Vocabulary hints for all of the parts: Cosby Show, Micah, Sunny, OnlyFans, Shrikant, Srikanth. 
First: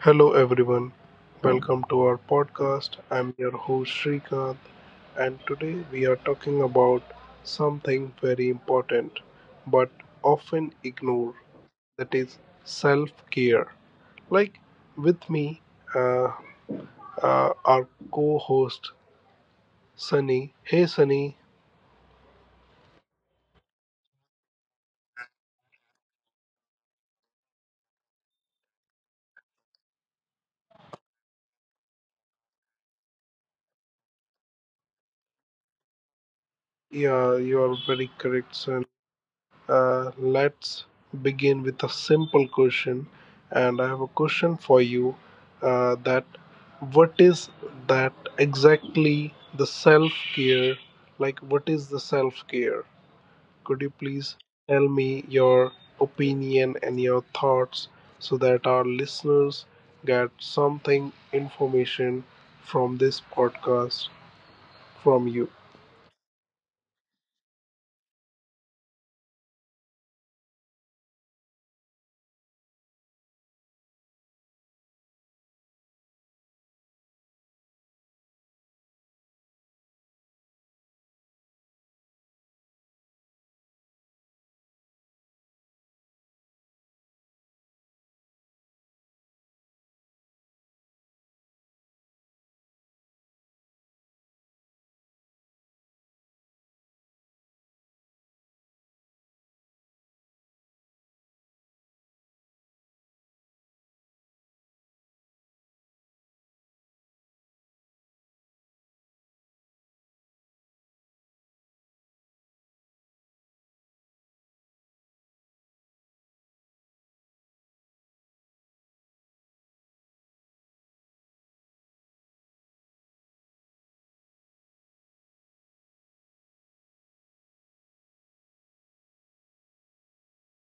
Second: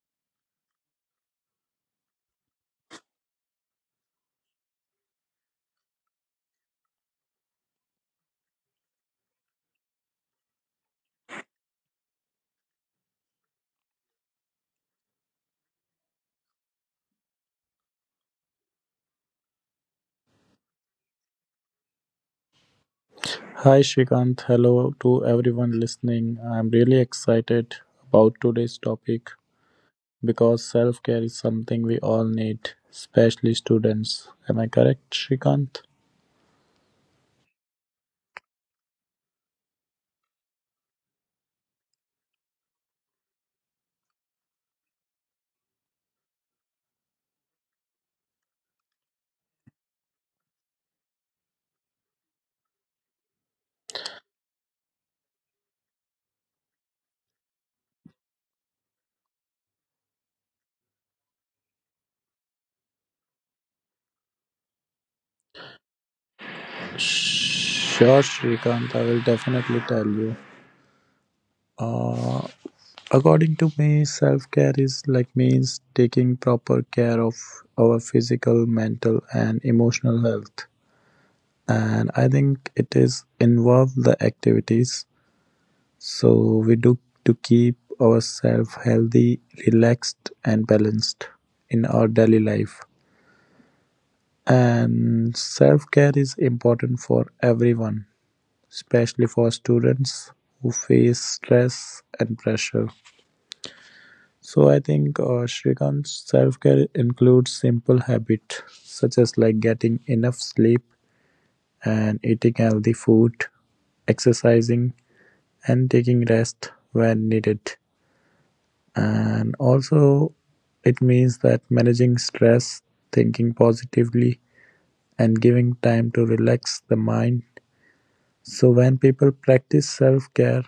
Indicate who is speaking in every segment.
Speaker 1: Hello, everyone. Welcome to our podcast. I'm your host, Srikanth, and today we are talking about something very important but often ignored, that is self care. Like with me, uh, our co host, Sunny. Hey, Sunny.
Speaker 2: Hi Shrikant, hello to everyone listening. I'm really excited about today's topic because self care is something we all need, especially students. Am I correct, Shrikant?
Speaker 1: Yeah, you are very correct, Sunny. Let's begin with a simple question. And I have a question for you, that what is that exactly the self care? Like, what is the self care? Could you please tell me your opinion and your thoughts so that our listeners get something information from this podcast from you?
Speaker 2: Sure, Shrikant, I will definitely tell you. Uh, According to me, self care is like means taking proper care of our physical, mental, and emotional health. And I think it is involve the activities so we do to keep ourselves healthy, relaxed, and balanced in our daily life. And self care is important for everyone, especially for students who face stress and pressure. So I think Shrikant's self care includes simple habits such as like getting enough sleep and eating healthy food, exercising, and taking rest when needed. And also it means that managing stress, thinking positively, and giving time to relax the mind. So when people practice self-care,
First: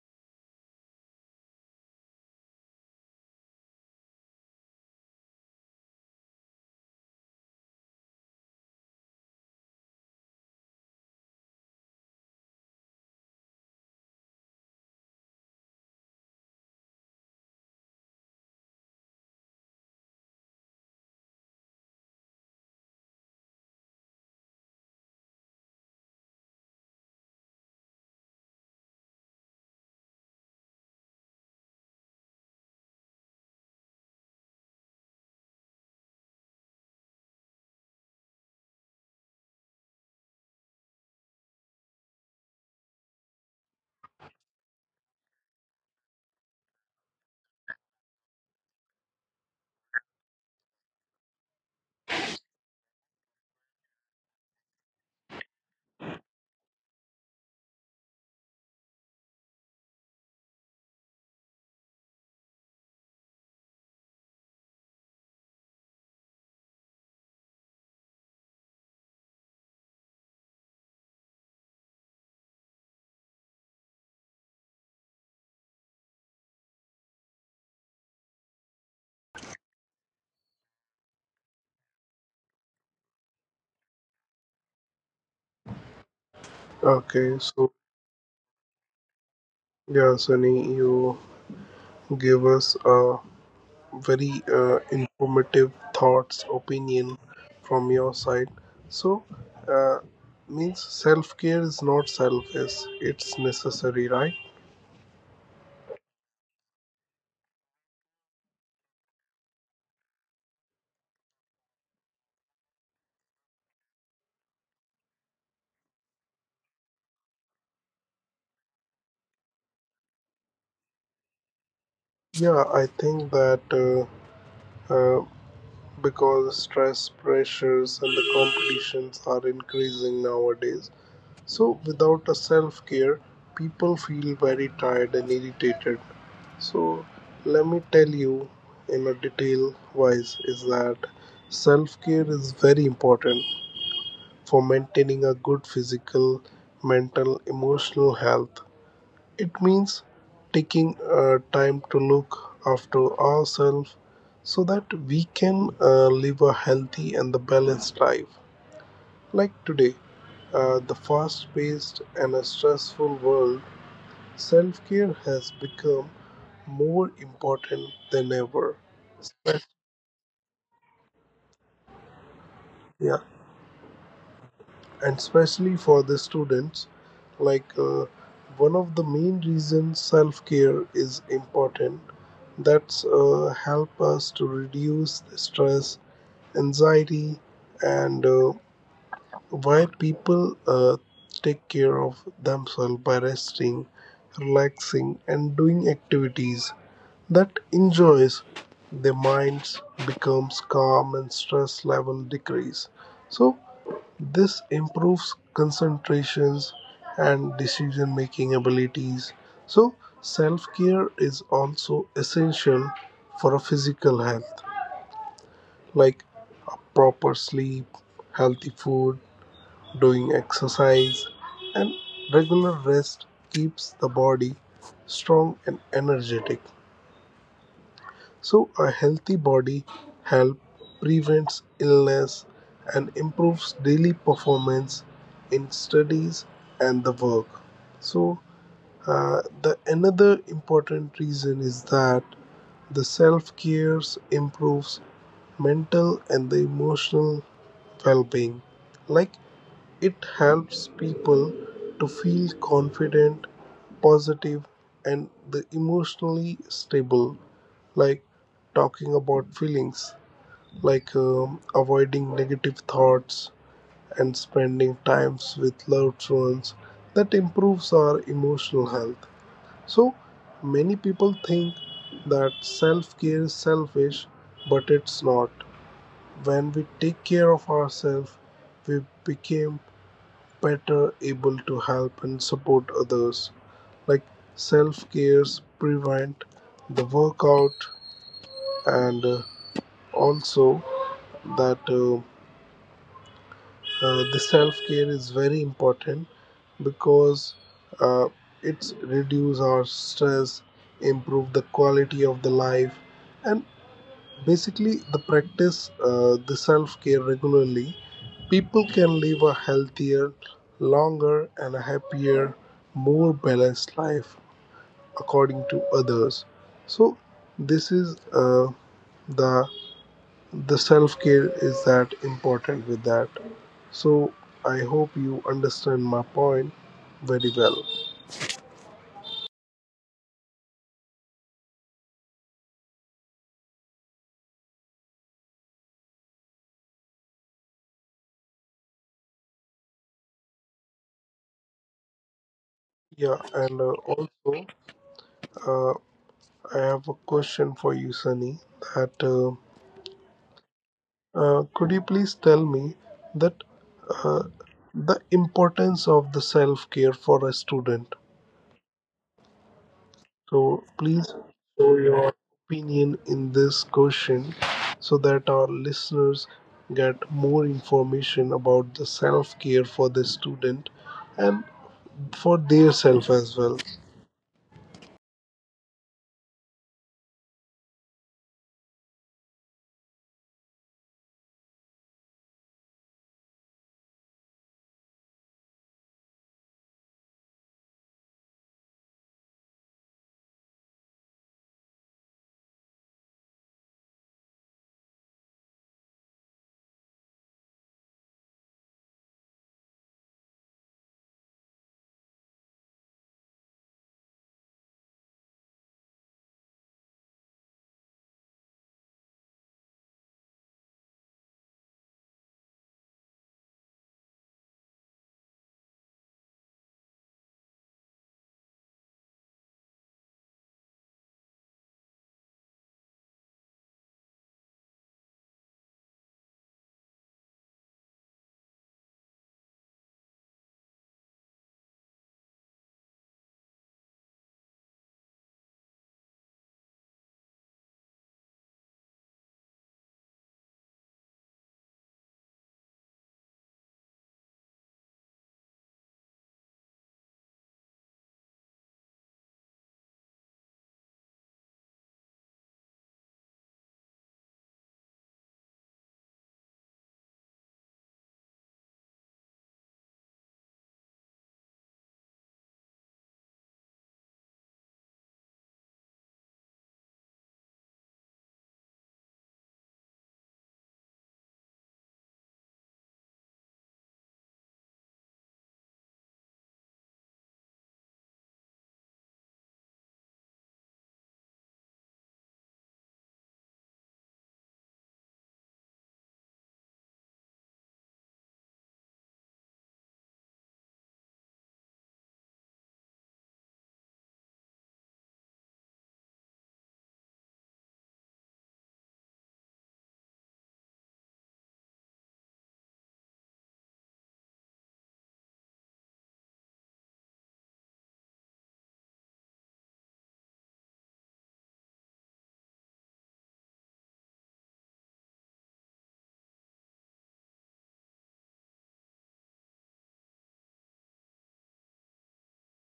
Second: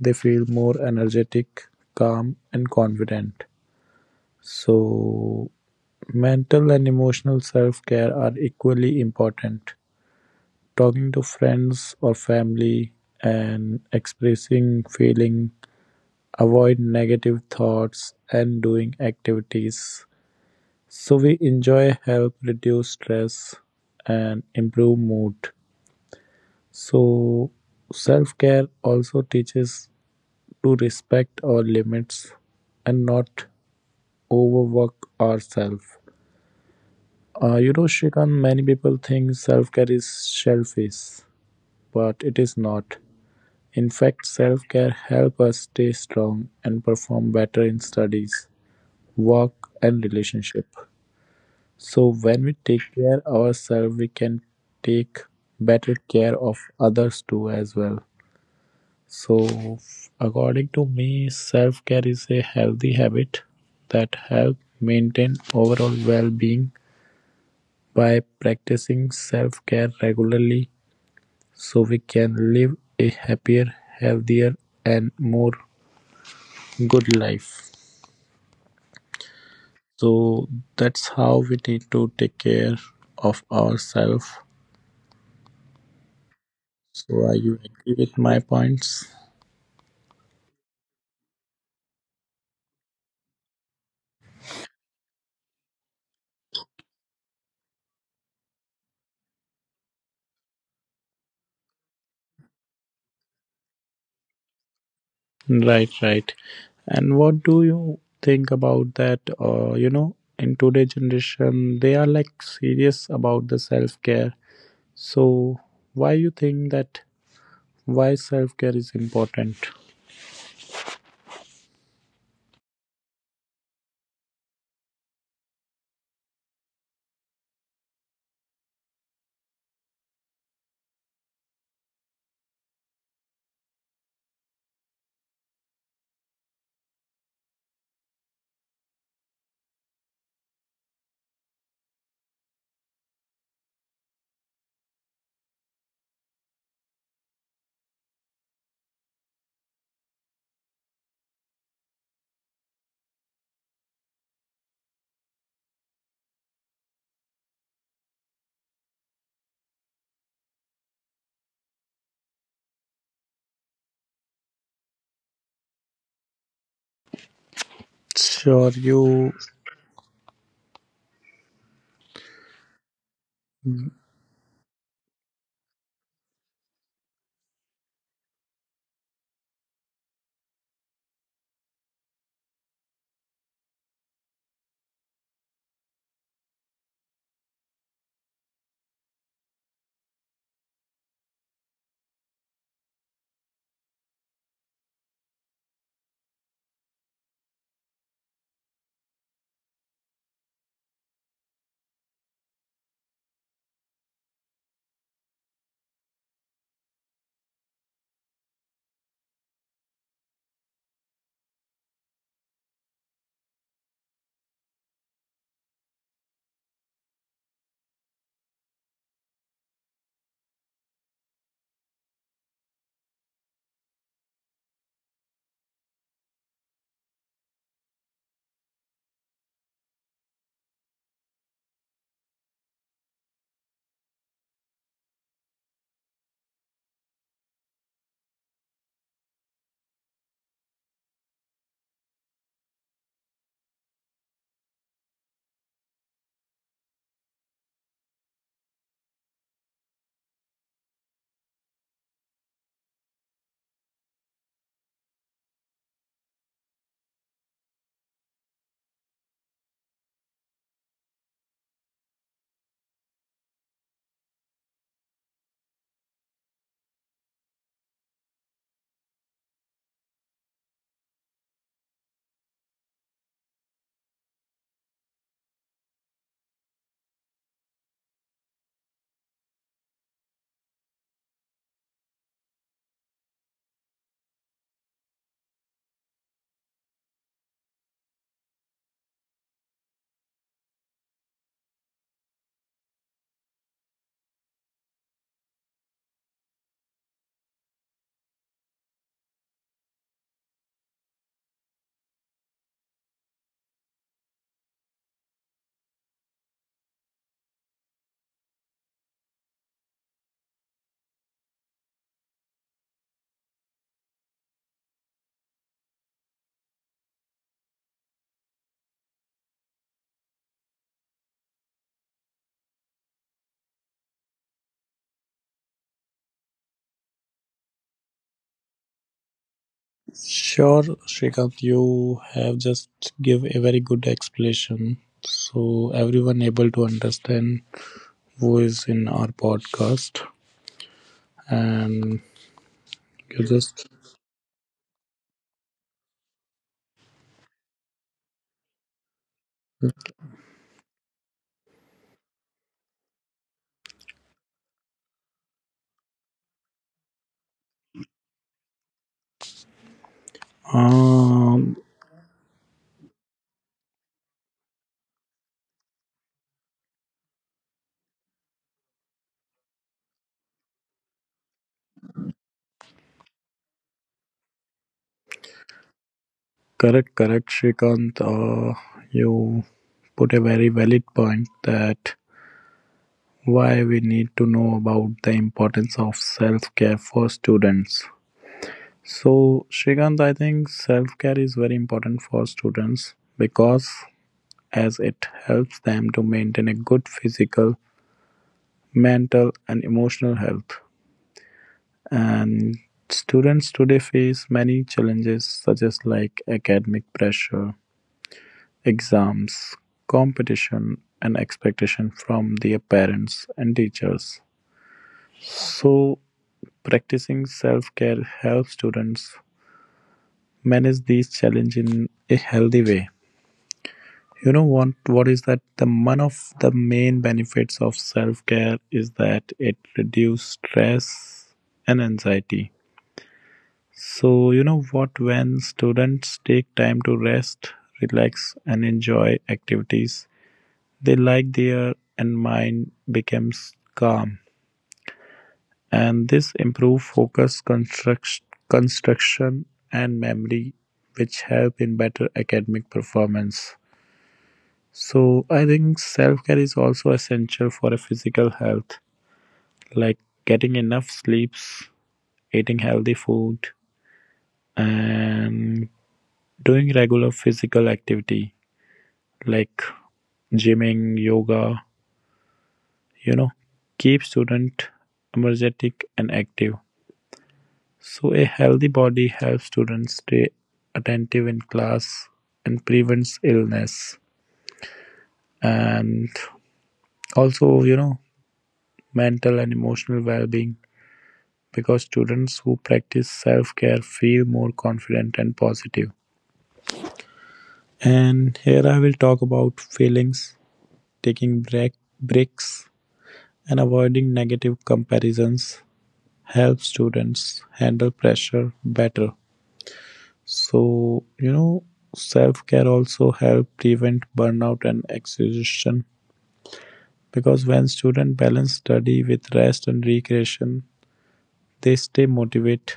Speaker 2: they feel more energetic, calm and confident. So mental and emotional self-care are equally important. Talking to friends or family and expressing feeling, avoid negative thoughts and doing activities so we enjoy help reduce stress and improve mood. So self-care also teaches to respect our limits and not overwork ourselves. Shrikant, many people think self-care is selfish, but it is not. In fact, self-care helps us stay strong and perform better in studies, work, and relationship. So when we take care ourselves, we can take better care of others too as well. So according to me, self-care is a healthy habit that help maintain overall well-being. By practicing self-care regularly, so we can live a happier, healthier and more good life. So that's how we need to take care of ourselves. So are
Speaker 1: Okay,
Speaker 2: you
Speaker 1: so
Speaker 2: agree with my points?
Speaker 1: yeah, Sunny, you give us a very informative thoughts, opinion from your side. So, uh, means self care is not selfish; it's necessary, right?
Speaker 2: Right, right. And what do you think about that? In today's generation, they are like serious about the self care. So why you think that? Why self care is important?
Speaker 1: Yeah, I think that uh, because stress, pressures, and the competitions are increasing nowadays. So, without a self care, people feel very tired and irritated. So let me tell you in a detail wise is that self care is very important for maintaining a good physical, mental, emotional health. It means taking time to look after ourselves so that we can live a healthy and the balanced life. Like today, the fast paced and a stressful world, self care has become more important than
Speaker 2: Sure,
Speaker 1: ever.
Speaker 2: you
Speaker 1: Spe- Yeah, and especially for the students, like one of the main reasons self care is important. That's help us to reduce the stress, anxiety, and why people take care of themselves by resting, relaxing, and doing activities that enjoys their minds becomes calm and stress level decrease. So this improves concentrations and decision making abilities. So self care is also essential for a physical health, like proper sleep, healthy food, doing exercise, and regular rest keeps the body strong and energetic. So a healthy body help prevents illness and improves daily performance in studies and the work. So the another important reason is that the self care improves mental and the emotional well-being. Like it helps people to feel confident, positive, and the emotionally stable. Like talking about feelings, like avoiding negative thoughts and spending times with loved ones that improves our emotional health. So many people think that self-care is selfish, but it's not. When we take care of ourselves, we became better able to help and support others. Like self-cares prevent the workout, and also that the self care is very important because uh, it's reduce our stress, improve the quality of the life, and basically the practice the self care regularly, people can live a healthier, longer and a happier, more balanced life according to others. So this is uh, the the self care is that important with that. So I hope you understand my point very well.
Speaker 2: sure, Shrikant, you have just give a very good explanation. So everyone able to understand who is in our podcast. And
Speaker 1: Yeah,
Speaker 2: You
Speaker 1: and
Speaker 2: just
Speaker 1: also uh, I have a question for you, Sunny. That could you please tell me that uh, the importance of the self care for a student? So please
Speaker 2: um
Speaker 1: opinion in this question so that our listeners get more information about the self care for the student and for their self as well.
Speaker 2: correct, correct, Shrikant. You put a very valid point that why we need to know about the importance of self-care for students. So, Shrikant, I think self-care is very important for students because as it helps them to maintain a good physical, mental, and emotional health. And students today face many challenges such as like academic pressure, exams, competition and expectation from their parents and teachers. So practicing self-care helps students manage these challenges in a healthy way. You know what is that the one of the main benefits of self-care is that it reduces stress and anxiety. So you know what, when students take time to rest, relax and enjoy activities they like, their and mind becomes calm, and this improve focus, construction, and memory which help in better academic performance. So I think self-care is also essential for a physical health, like getting enough sleeps, eating healthy food and doing regular physical activity like gymming, yoga, you know, keep student energetic and active. So a healthy body helps students stay attentive in class and prevents illness. And also you know, mental and emotional well-being, because students who practice self-care feel more confident and positive. And here I will talk about feelings, taking break, breaks and avoiding negative comparisons help students handle pressure better. So, you know, self care also help prevent burnout and exhaustion, because when students balance study with rest and recreation, they stay motivated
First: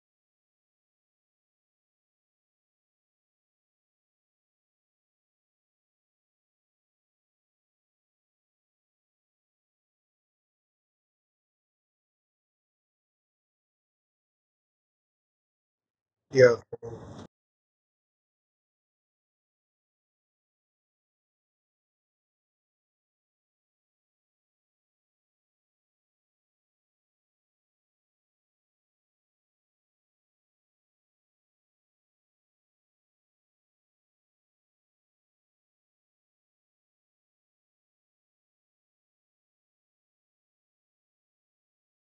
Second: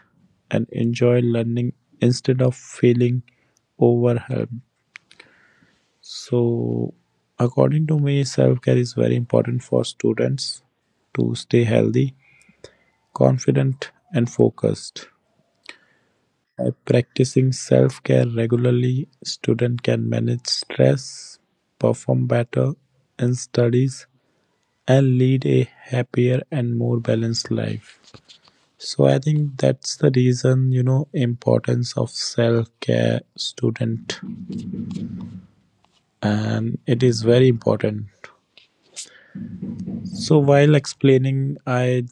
Speaker 2: and enjoy learning instead of feeling overwhelmed. So, according to me, self care is very important for students to stay healthy, confident, and focused.
Speaker 1: Yeah,
Speaker 2: By practicing self-care regularly, students can manage stress, perform better in studies, and lead a happier and more balanced life. So I think that's the reason, you know, importance of self-care student, and it is very important. So while explaining, I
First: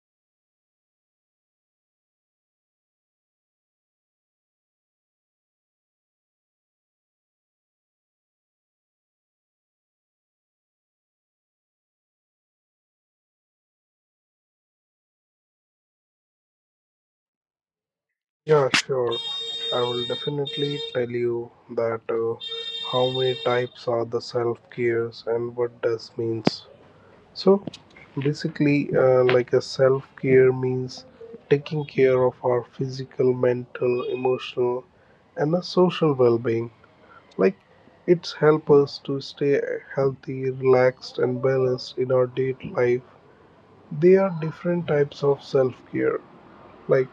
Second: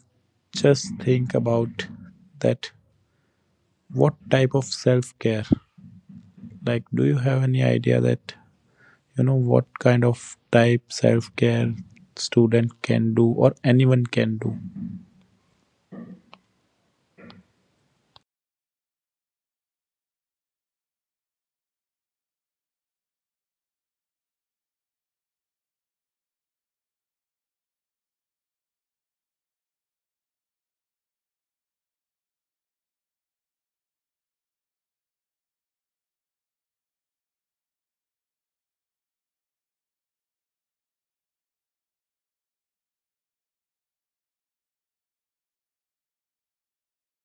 Speaker 2: just think about that, what type of self-care? Like, do you have any idea that, you know, what kind of type self-care student can do or anyone can do?
Speaker 1: yeah, sure. I will definitely tell you that how many types are the self cares and what does means. So basically, like a self care means taking care of our physical, mental, emotional, and a social well being. Like it's help us to stay healthy, relaxed and balanced in our daily life. There are different types of self-care. Like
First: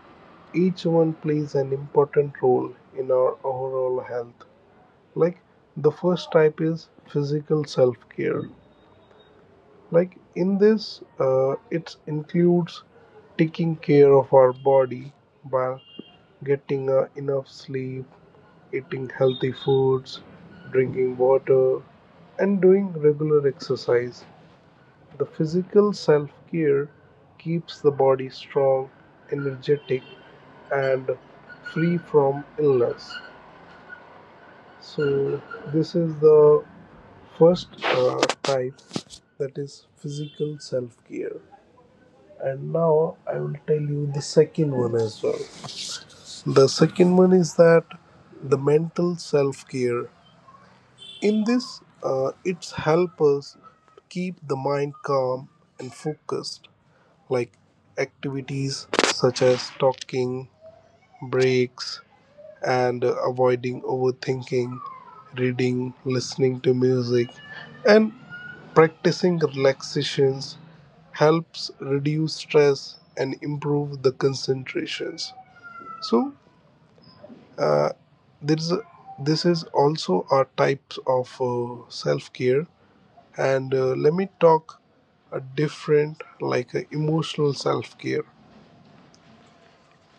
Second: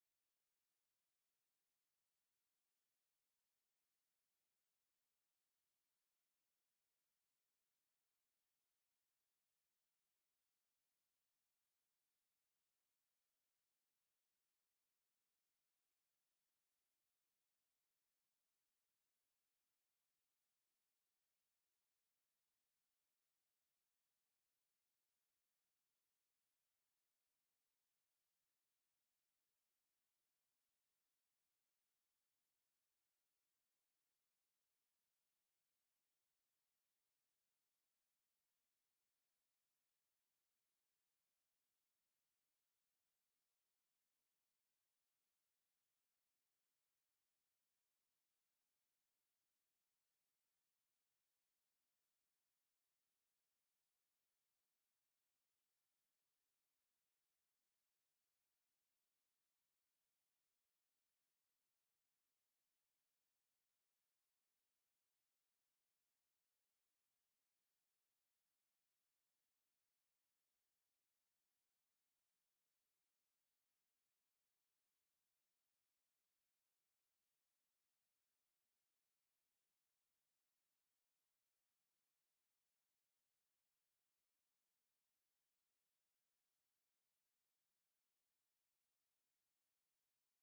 Speaker 1: each one plays an important role in our overall health. Like the first type is physical self-care. Like in this, it includes taking care of our body by getting enough sleep, eating healthy foods, drinking water, and doing regular exercise. The physical self care keeps the body strong, energetic, and free from illness. So, this is the first type, that is physical self care. And now I will tell you the second one as well. The second one is that the mental self care. In this, it's help us keep the mind calm and focused, like activities such as talking, breaks, and avoiding overthinking, reading, listening to music, and practicing relaxations helps reduce stress and improve the concentrations. So uh, there is a, this is also our types of self care, and let me talk a different, like a emotional self care.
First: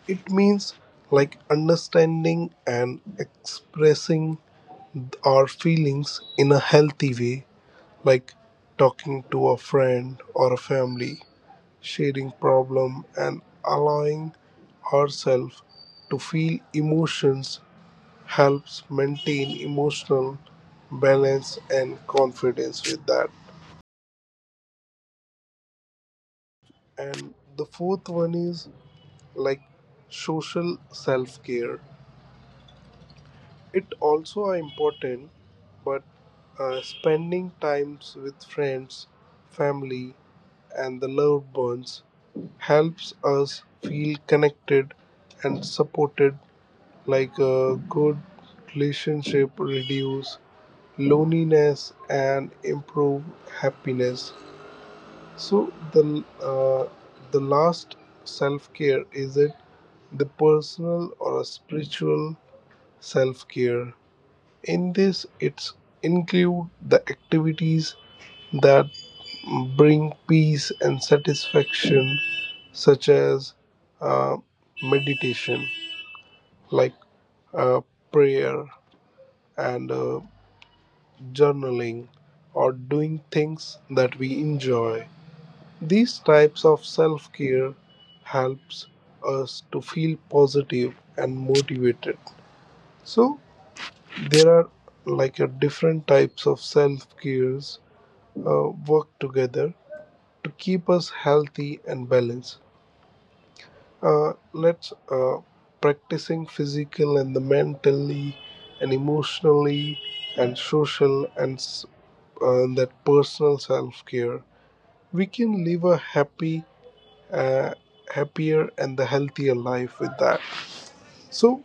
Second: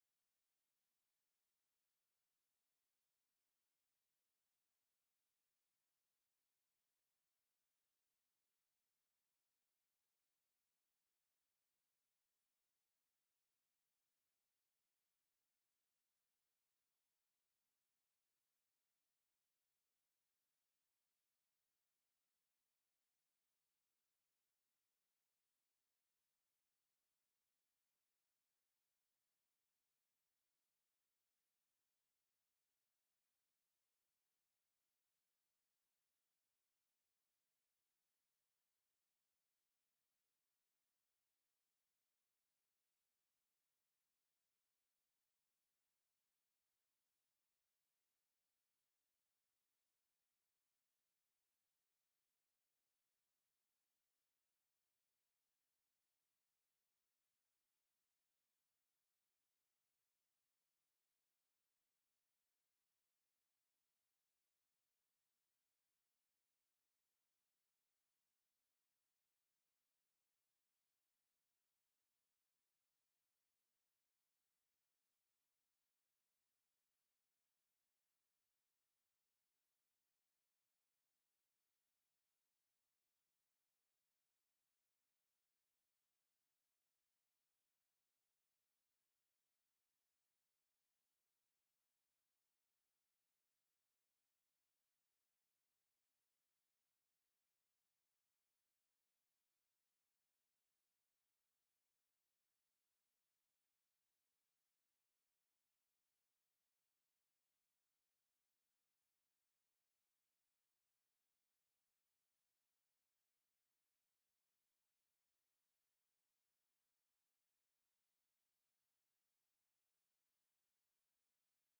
Speaker 1: It means like understanding and expressing our feelings in a healthy way, like talking to a friend or a family, sharing problem and allowing ourselves to feel emotions helps maintain emotional balance and confidence with that. And the fourth one is like social self care. It also are important, but spending times with friends, family, and the loved ones helps us feel connected and supported, like a good relationship reduce loneliness and improve happiness. So the uh, the last self care is it the personal or a spiritual self care. In this, it's include the activities that bring peace and satisfaction, such as uh, meditation, like uh, prayer and journaling, or doing things that we enjoy. These types of self-care helps us to feel positive and motivated. So there are like a different types of self cares work together to keep us healthy and balanced. Let's practicing physical and the mentally and emotionally and social and that personal self care. We can live a happy, uh, happier and the healthier life with that. So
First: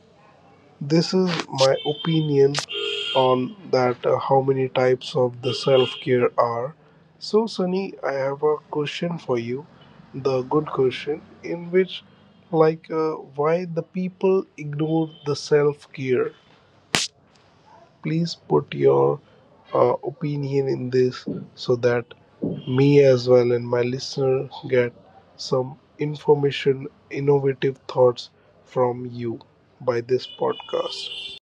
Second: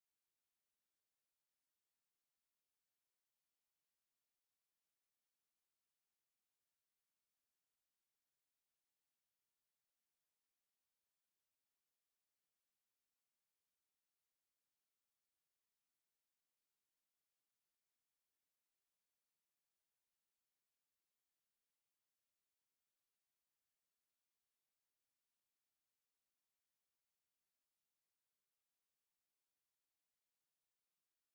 Speaker 1: this is my opinion on that how many types of the self care are. So Sunny, I have a question for you, the good question in which, like why the people ignore the self care. Please put your opinion in this so that me as well and my listener get some information innovative thoughts from you by this podcast.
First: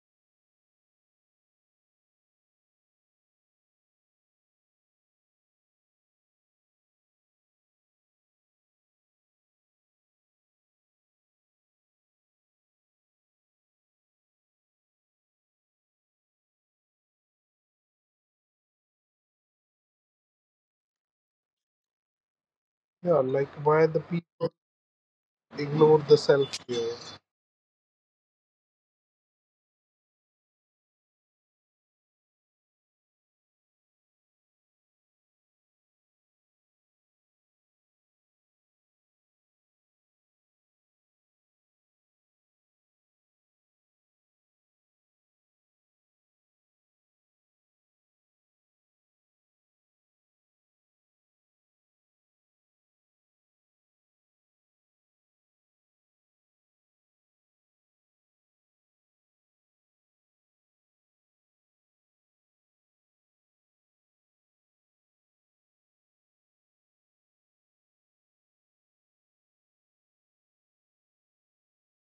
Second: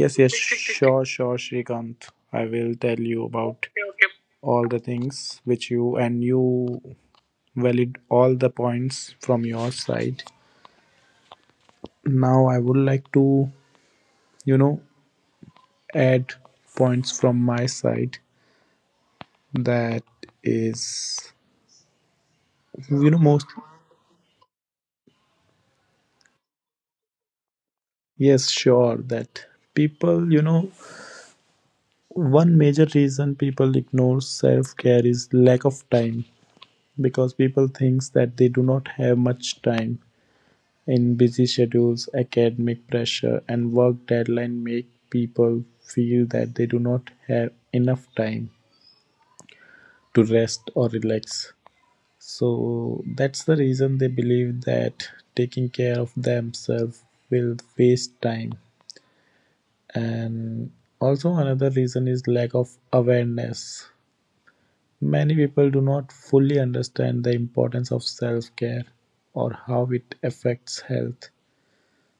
Speaker 2: Yes, sure, Shrikant, I will tell you about all the things which you valid all the points from your side. Now I would like to, you know, add points from my side. That is you know
Speaker 1: Yeah,
Speaker 2: most
Speaker 1: like why the people ignore the self here.
Speaker 2: yes, sure that people, you know, one major reason people ignore self care is lack of time, because people think that they do not have much time. In busy schedules, academic pressure and work deadline make people feel that they do not have enough time to rest or relax. So that's the reason they believe that taking care of themselves will waste time. And also, another reason is lack of awareness. Many people do not fully understand the importance of self-care or how it affects health.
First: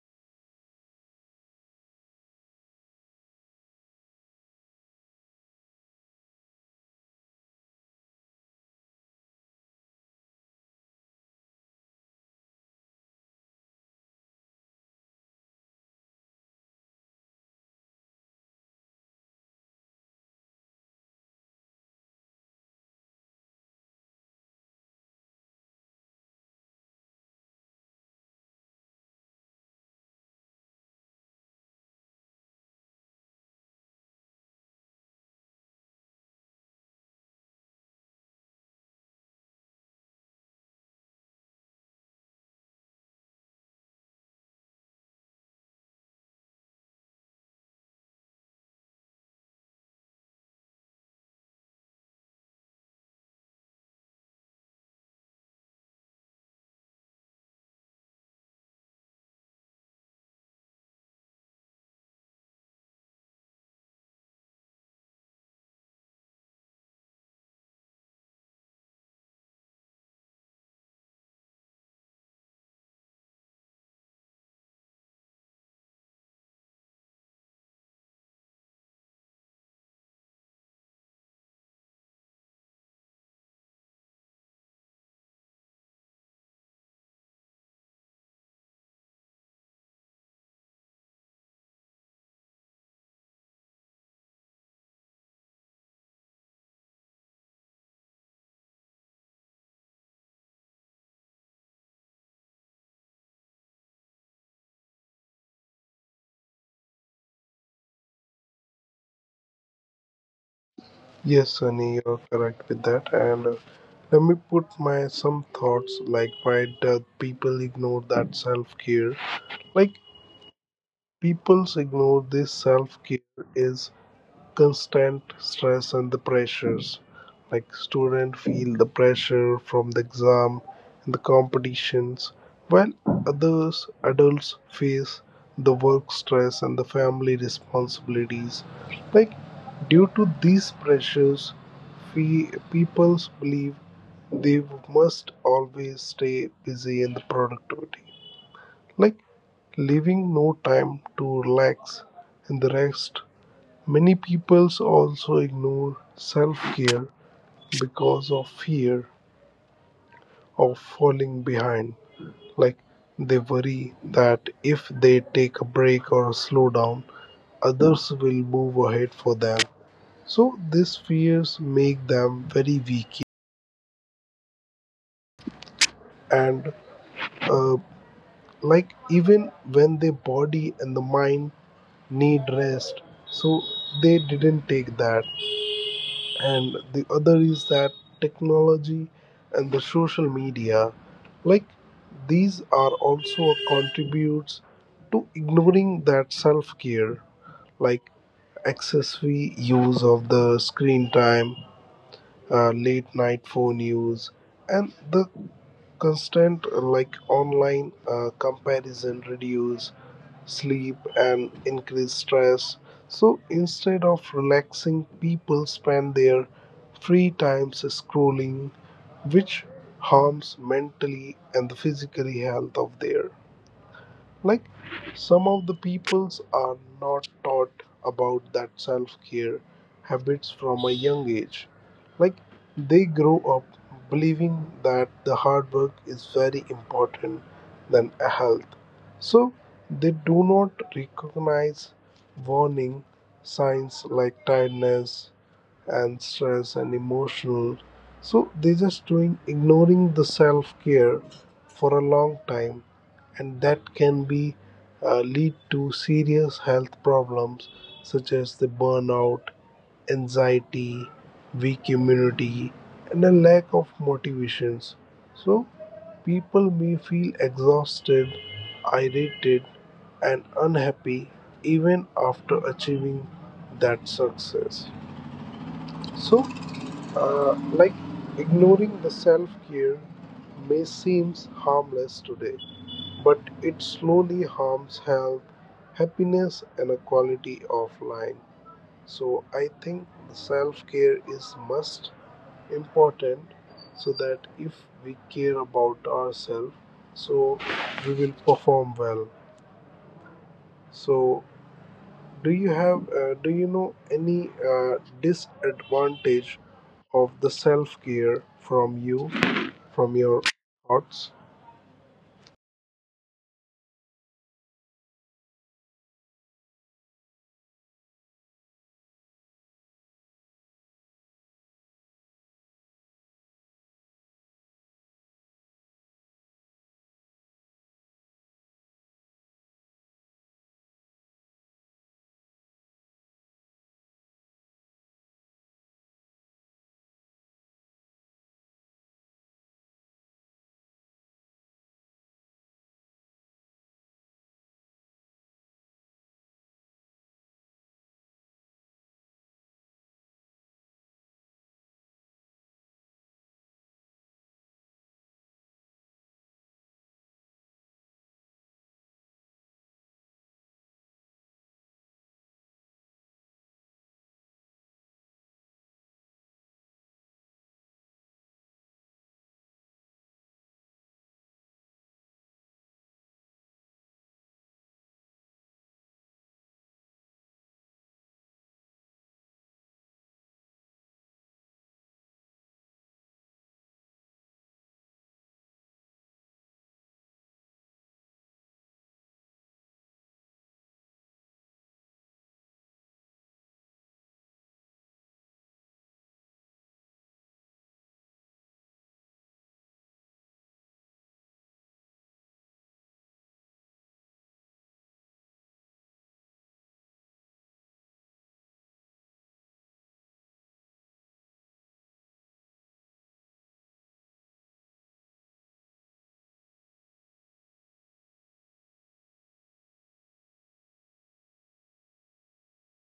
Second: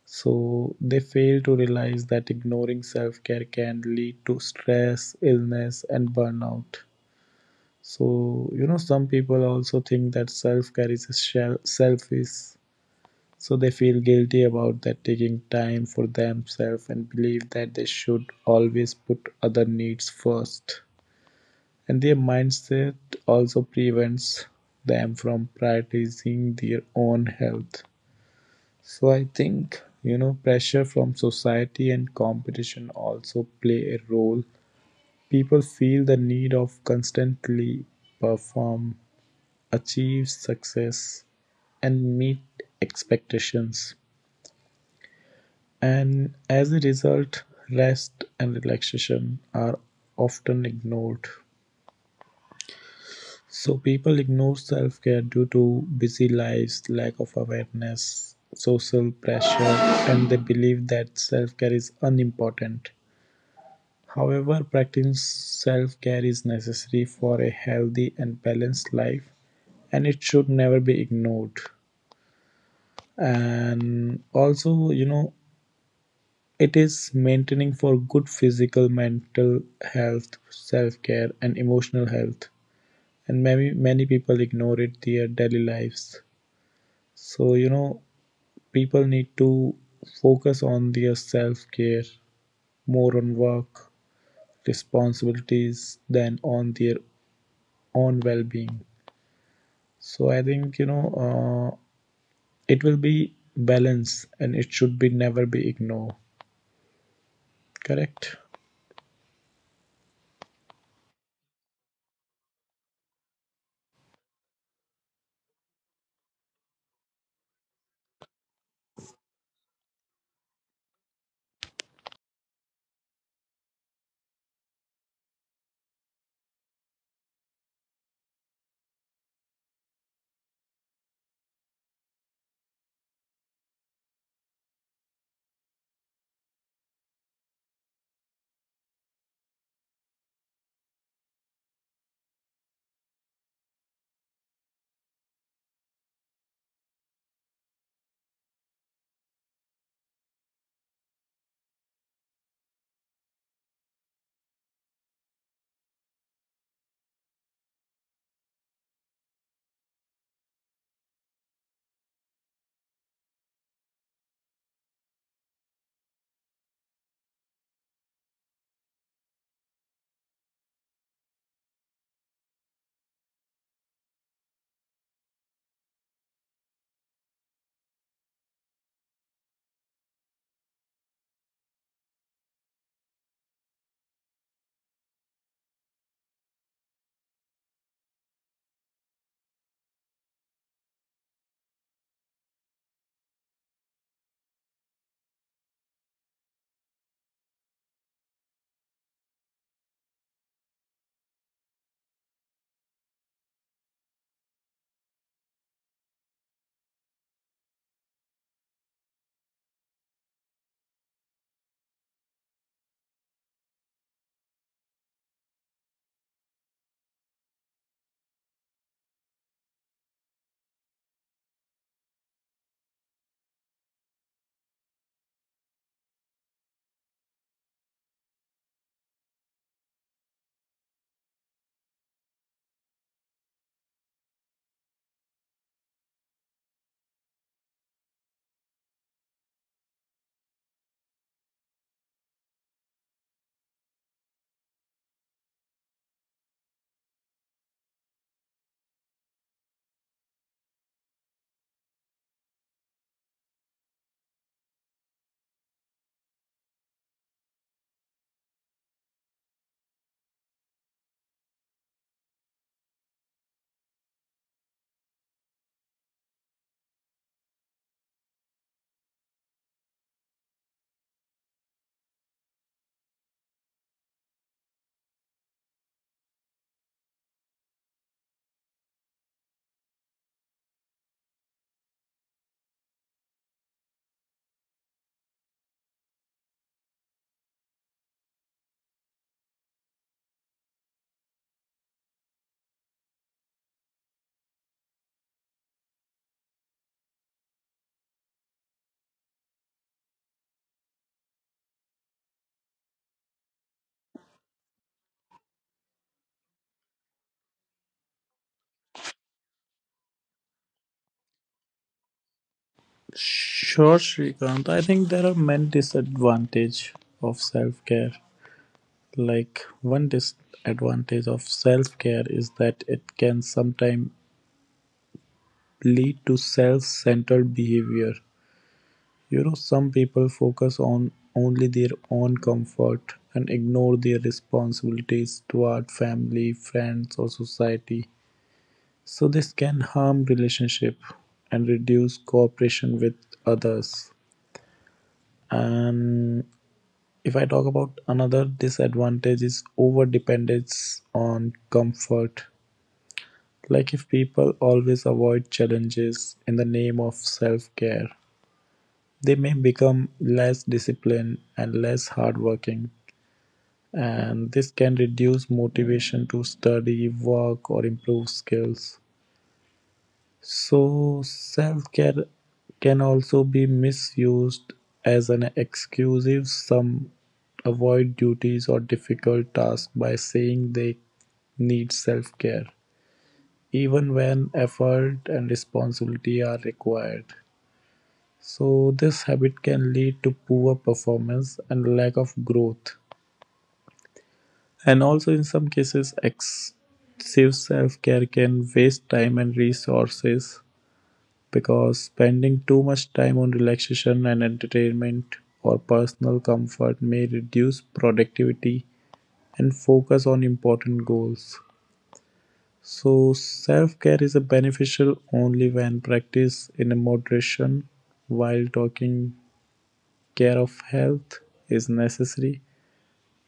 Speaker 2: So they fail to realize that ignoring self-care can lead to stress, illness and burnout. So, you know, some people also think that self-care is a selfish. So they feel guilty about that taking time for themselves and believe that they should always put other needs first, and their mindset also prevents them from prioritizing their own health. So I think, you know, pressure from society and competition also play a role. People feel the need of constantly perform, achieve success, and meet expectations. And as a result, rest and relaxation are often ignored. So people ignore self-care due to busy lives, lack of awareness, social pressure, and they believe that self-care is unimportant. However, practicing self-care is necessary for a healthy and balanced life and it should never be ignored. And also, you know, it is maintaining for good physical, mental health, self-care and emotional health. And many people ignore it their daily lives. So, you know, people need to focus on their self care more on work responsibilities than on their own well being. So, I think, you know, uh, it will be balance and it should be never be ignored. Correct?
Speaker 1: Yes, Sunny, you're correct with that. And let me put my some thoughts, like why do people ignore that self care? Like people's ignore this self care is constant stress and the pressures. Like students feel the pressure from the exam and the competitions, while others, adults, face the work stress and the family responsibilities. Like due to these pressures, we people's believe they must always stay busy in the productivity, like leaving no time to relax and the rest. Many people also ignore self-care because of fear of falling behind. Like they worry that if they take a break or slow down, others will move ahead for them. So these fears make them very weak and uh, like even when their body and the mind need rest, so they didn't take that. And the other is that technology and the social media, like these are also contributes to ignoring that self-care, like excessive use of the screen time, late night phone use, and the constant like online comparison reduce sleep, and increased stress. So instead of relaxing, people spend their free times scrolling, which harms mentally and the physically health of their. Like some of the peoples are not taught about that self-care habits from a young age, like they grow up believing that the hard work is very important than a health, so they do not recognize warning signs like tiredness and stress and emotional. So they just doing ignoring the self-care for a long time, and that can be lead to serious health problems such as the burnout, anxiety, weak immunity, and a lack of motivations. So people may feel exhausted, irritated, and unhappy even after achieving that success. So, like ignoring the self care may seem harmless today, but it slowly harms health, happiness, and a quality of life. So I think self care is most important so that if we care about ourselves, so we will perform well. So do you have do you know any disadvantage of the self care from you, from your thoughts?
Speaker 2: Sure, Srikanth. I think there are many disadvantages of self-care. Like one disadvantage of self-care is that it can sometimes lead to self-centered behavior. You know, some people focus on only their own comfort and ignore their responsibilities toward family, friends, or society. So this can harm relationship and reduce cooperation with others. And if I talk about another disadvantage is overdependence on comfort. Like if people always avoid challenges in the name of self care, they may become less disciplined and less hardworking, and this can reduce motivation to study, work, or improve skills. So, self care can also be misused as an excuse. Some avoid duties or difficult tasks by saying they need self care, even when effort and responsibility are required. So this habit can lead to poor performance and lack of growth. And also in some cases excessive self-care can waste time and resources, because spending too much time on relaxation and entertainment or personal comfort may reduce productivity and focus on important goals. So self-care is a beneficial only when practiced in a moderation. While talking care of health is necessary,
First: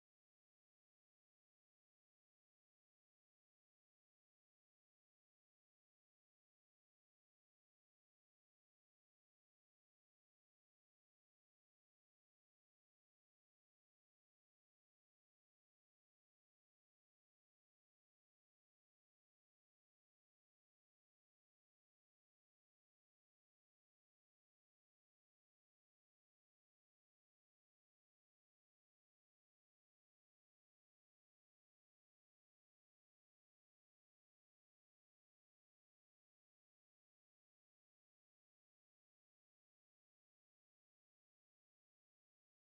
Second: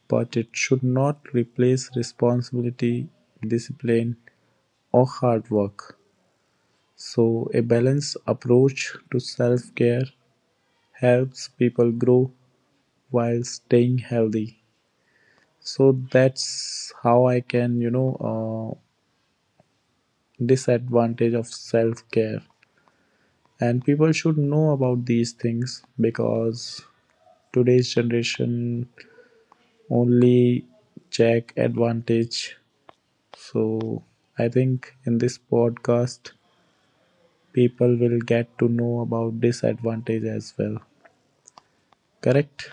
Speaker 2: but it should not replace responsibility, discipline, or hard work. So, a balanced approach to self care helps people grow while staying healthy. So, that's how I can, you know, disadvantage of self care. And people should know about these things because today's generation only check advantage. So I think in this podcast, people will get to know about disadvantage as well. Correct?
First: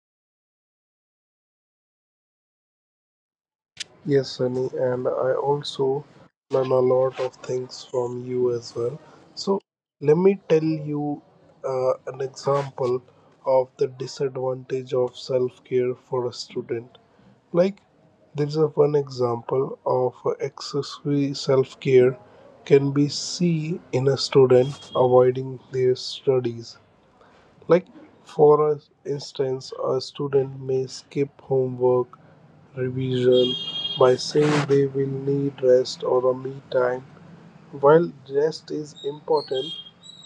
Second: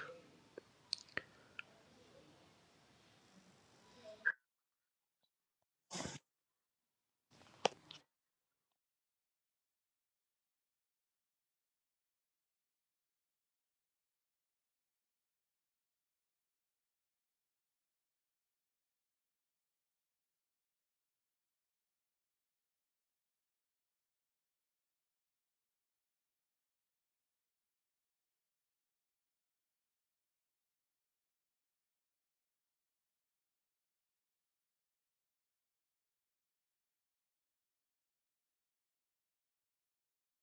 Speaker 1: Yes, Sunny, and I also learn a lot of things from you as well. So, let me tell you an example of the disadvantage of self care for a student. Like, there's a one example of excessive self care can be seen in a student avoiding their studies. Like, for a- instance, a student may skip homework revision by saying they will need rest or a me time. While rest is important,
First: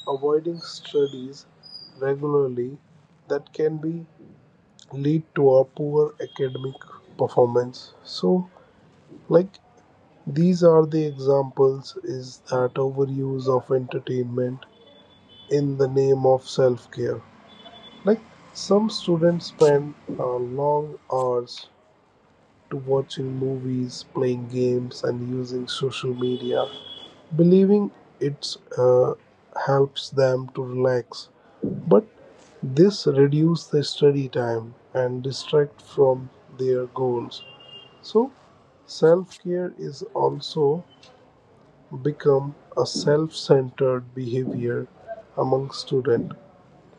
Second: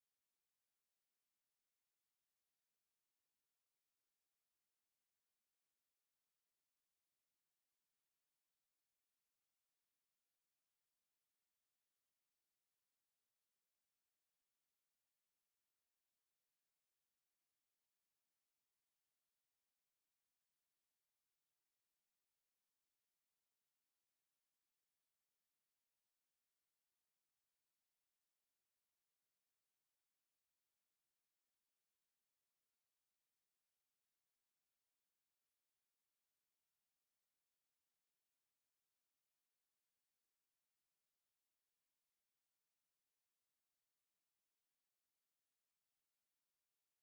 Speaker 1: avoiding studies regularly, that can be lead to a poor academic performance. So like these are the examples is that overuse of entertainment in the name of self-care. Like some students spend uh, long hours to watching movies, playing games, and using social media, believing it helps them to relax. But this reduces their study time and distract from their goals. So self care is also become a self centered behavior among student.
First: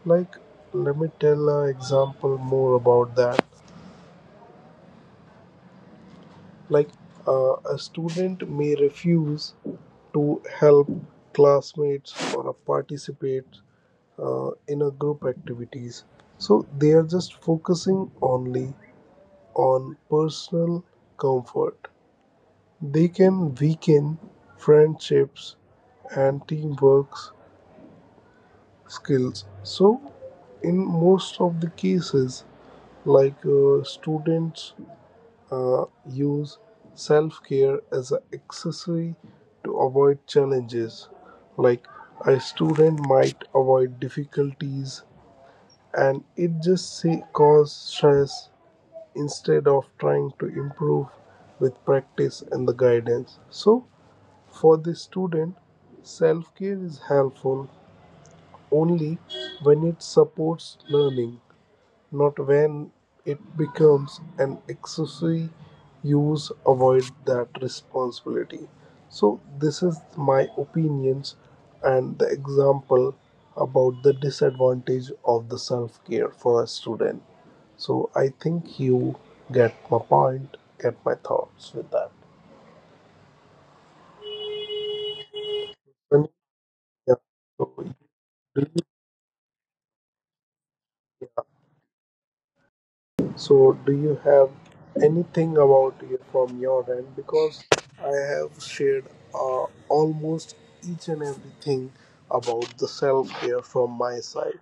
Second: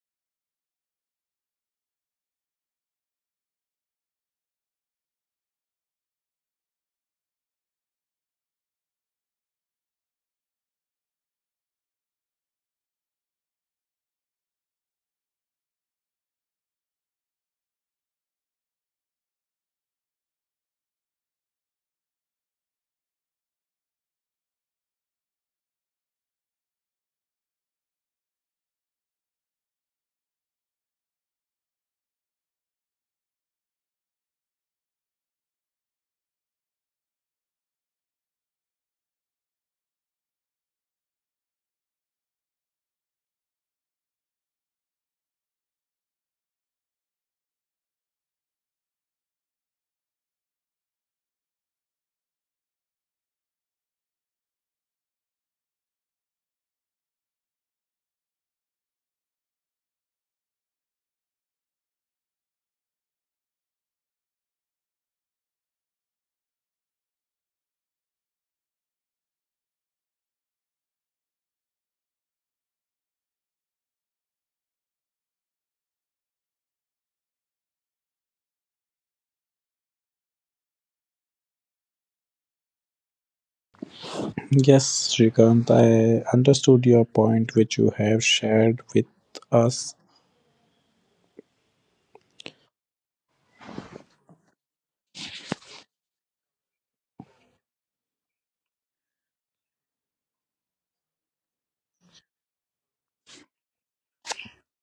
Speaker 1: Like, let me tell an example more about that. Like, a student may refuse to help classmates or participate in a group activities, so they are just focusing only on personal comfort. They can weaken friendships and teamwork skills. So in most of the cases, like students use self care as an accessory to avoid challenges. Like a student might avoid difficulties and it just say, cause stress instead of trying to improve with practice and the guidance. So, for the student, self care is helpful only when it supports learning, not when it becomes an excessive use avoid that responsibility. So this is my opinions and the example about the disadvantage of the self care for a student. So I think you get my point, get my thoughts with that.
Speaker 2: Yes, Srikant, I
Speaker 1: And,
Speaker 2: understood your
Speaker 1: yeah.
Speaker 2: point, which you
Speaker 1: So,
Speaker 2: have shared with us.
Speaker 1: so, do you have anything about you from your end? Because I have shared almost each and everything about the self care from my side.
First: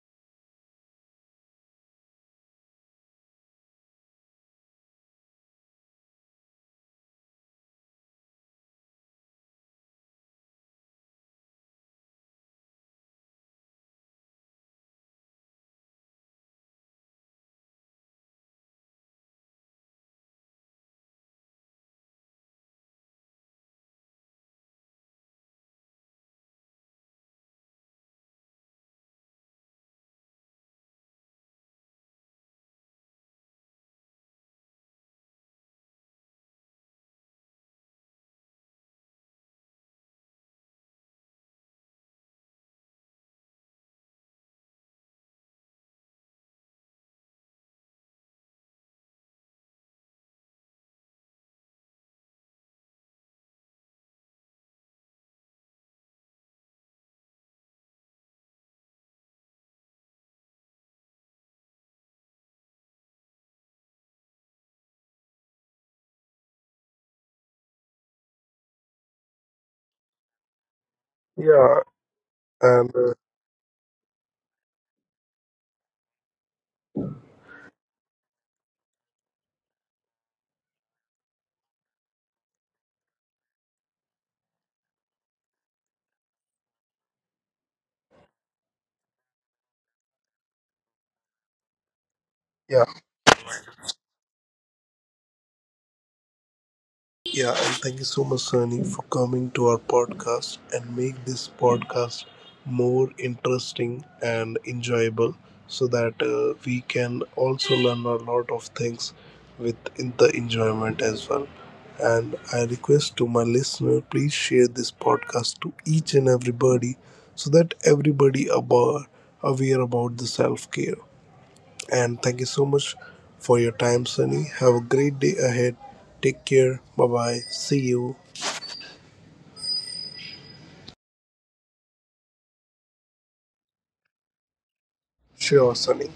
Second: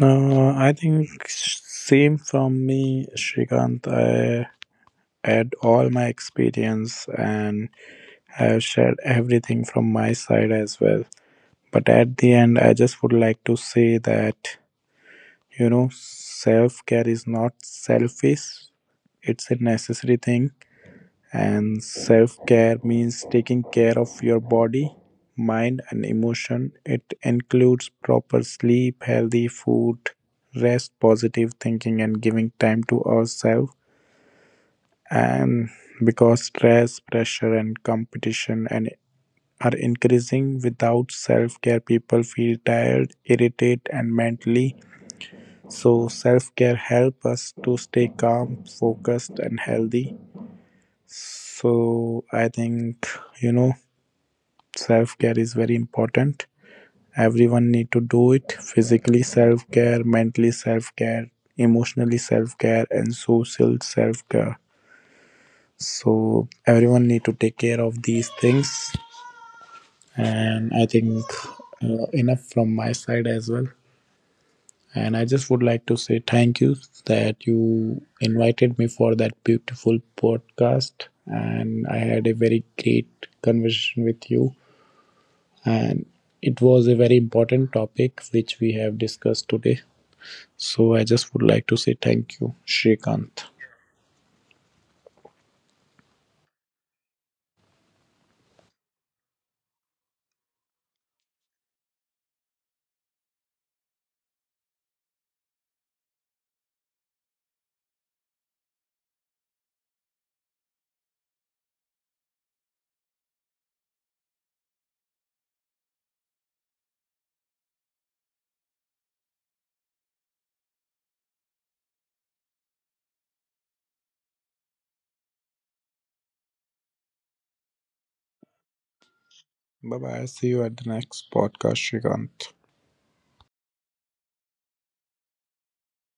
Speaker 2: I think same from me, Srikant. I had all my experience and I have shared everything from my side as well. But at the end, I just would like to say that, you know, self care is not selfish, it's a necessary thing. And self care means taking care of your body, mind, and emotion. It includes proper sleep, healthy food, rest, positive thinking, and giving time to ourselves. And because stress, pressure, and competition and are increasing without self care, people feel tired, irritated, and mentally, so self-care help us to stay calm, focused and healthy. So I think, you know, self-care is very important. Everyone need to do it physically self-care, mentally self-care, emotionally self-care and social self-care. So everyone need to take care of these things and I think
Speaker 1: Yeah,
Speaker 2: enough from my
Speaker 1: and
Speaker 2: side as well. And I just would like to say thank you that you invited me for that beautiful podcast. And I had a very great conversation with you. And it was a very important topic which we have discussed today. So I just would like to say thank you,
Speaker 1: yeah.
Speaker 2: Shrikant.
Speaker 1: Yeah, and thank you so much, Sunny, for coming to our podcast and make this podcast more interesting and enjoyable so that we can also learn a lot of things with in the enjoyment as well. And I request to my listener, please share this podcast to each and everybody so that everybody about aware about the self care. And thank you so much for your time, Sunny. Have a great day ahead. Take care. Bye bye. See you.
Speaker 2: Bye bye. See you at the next podcast, Shrikant.
Speaker 1: Sure, Sunny.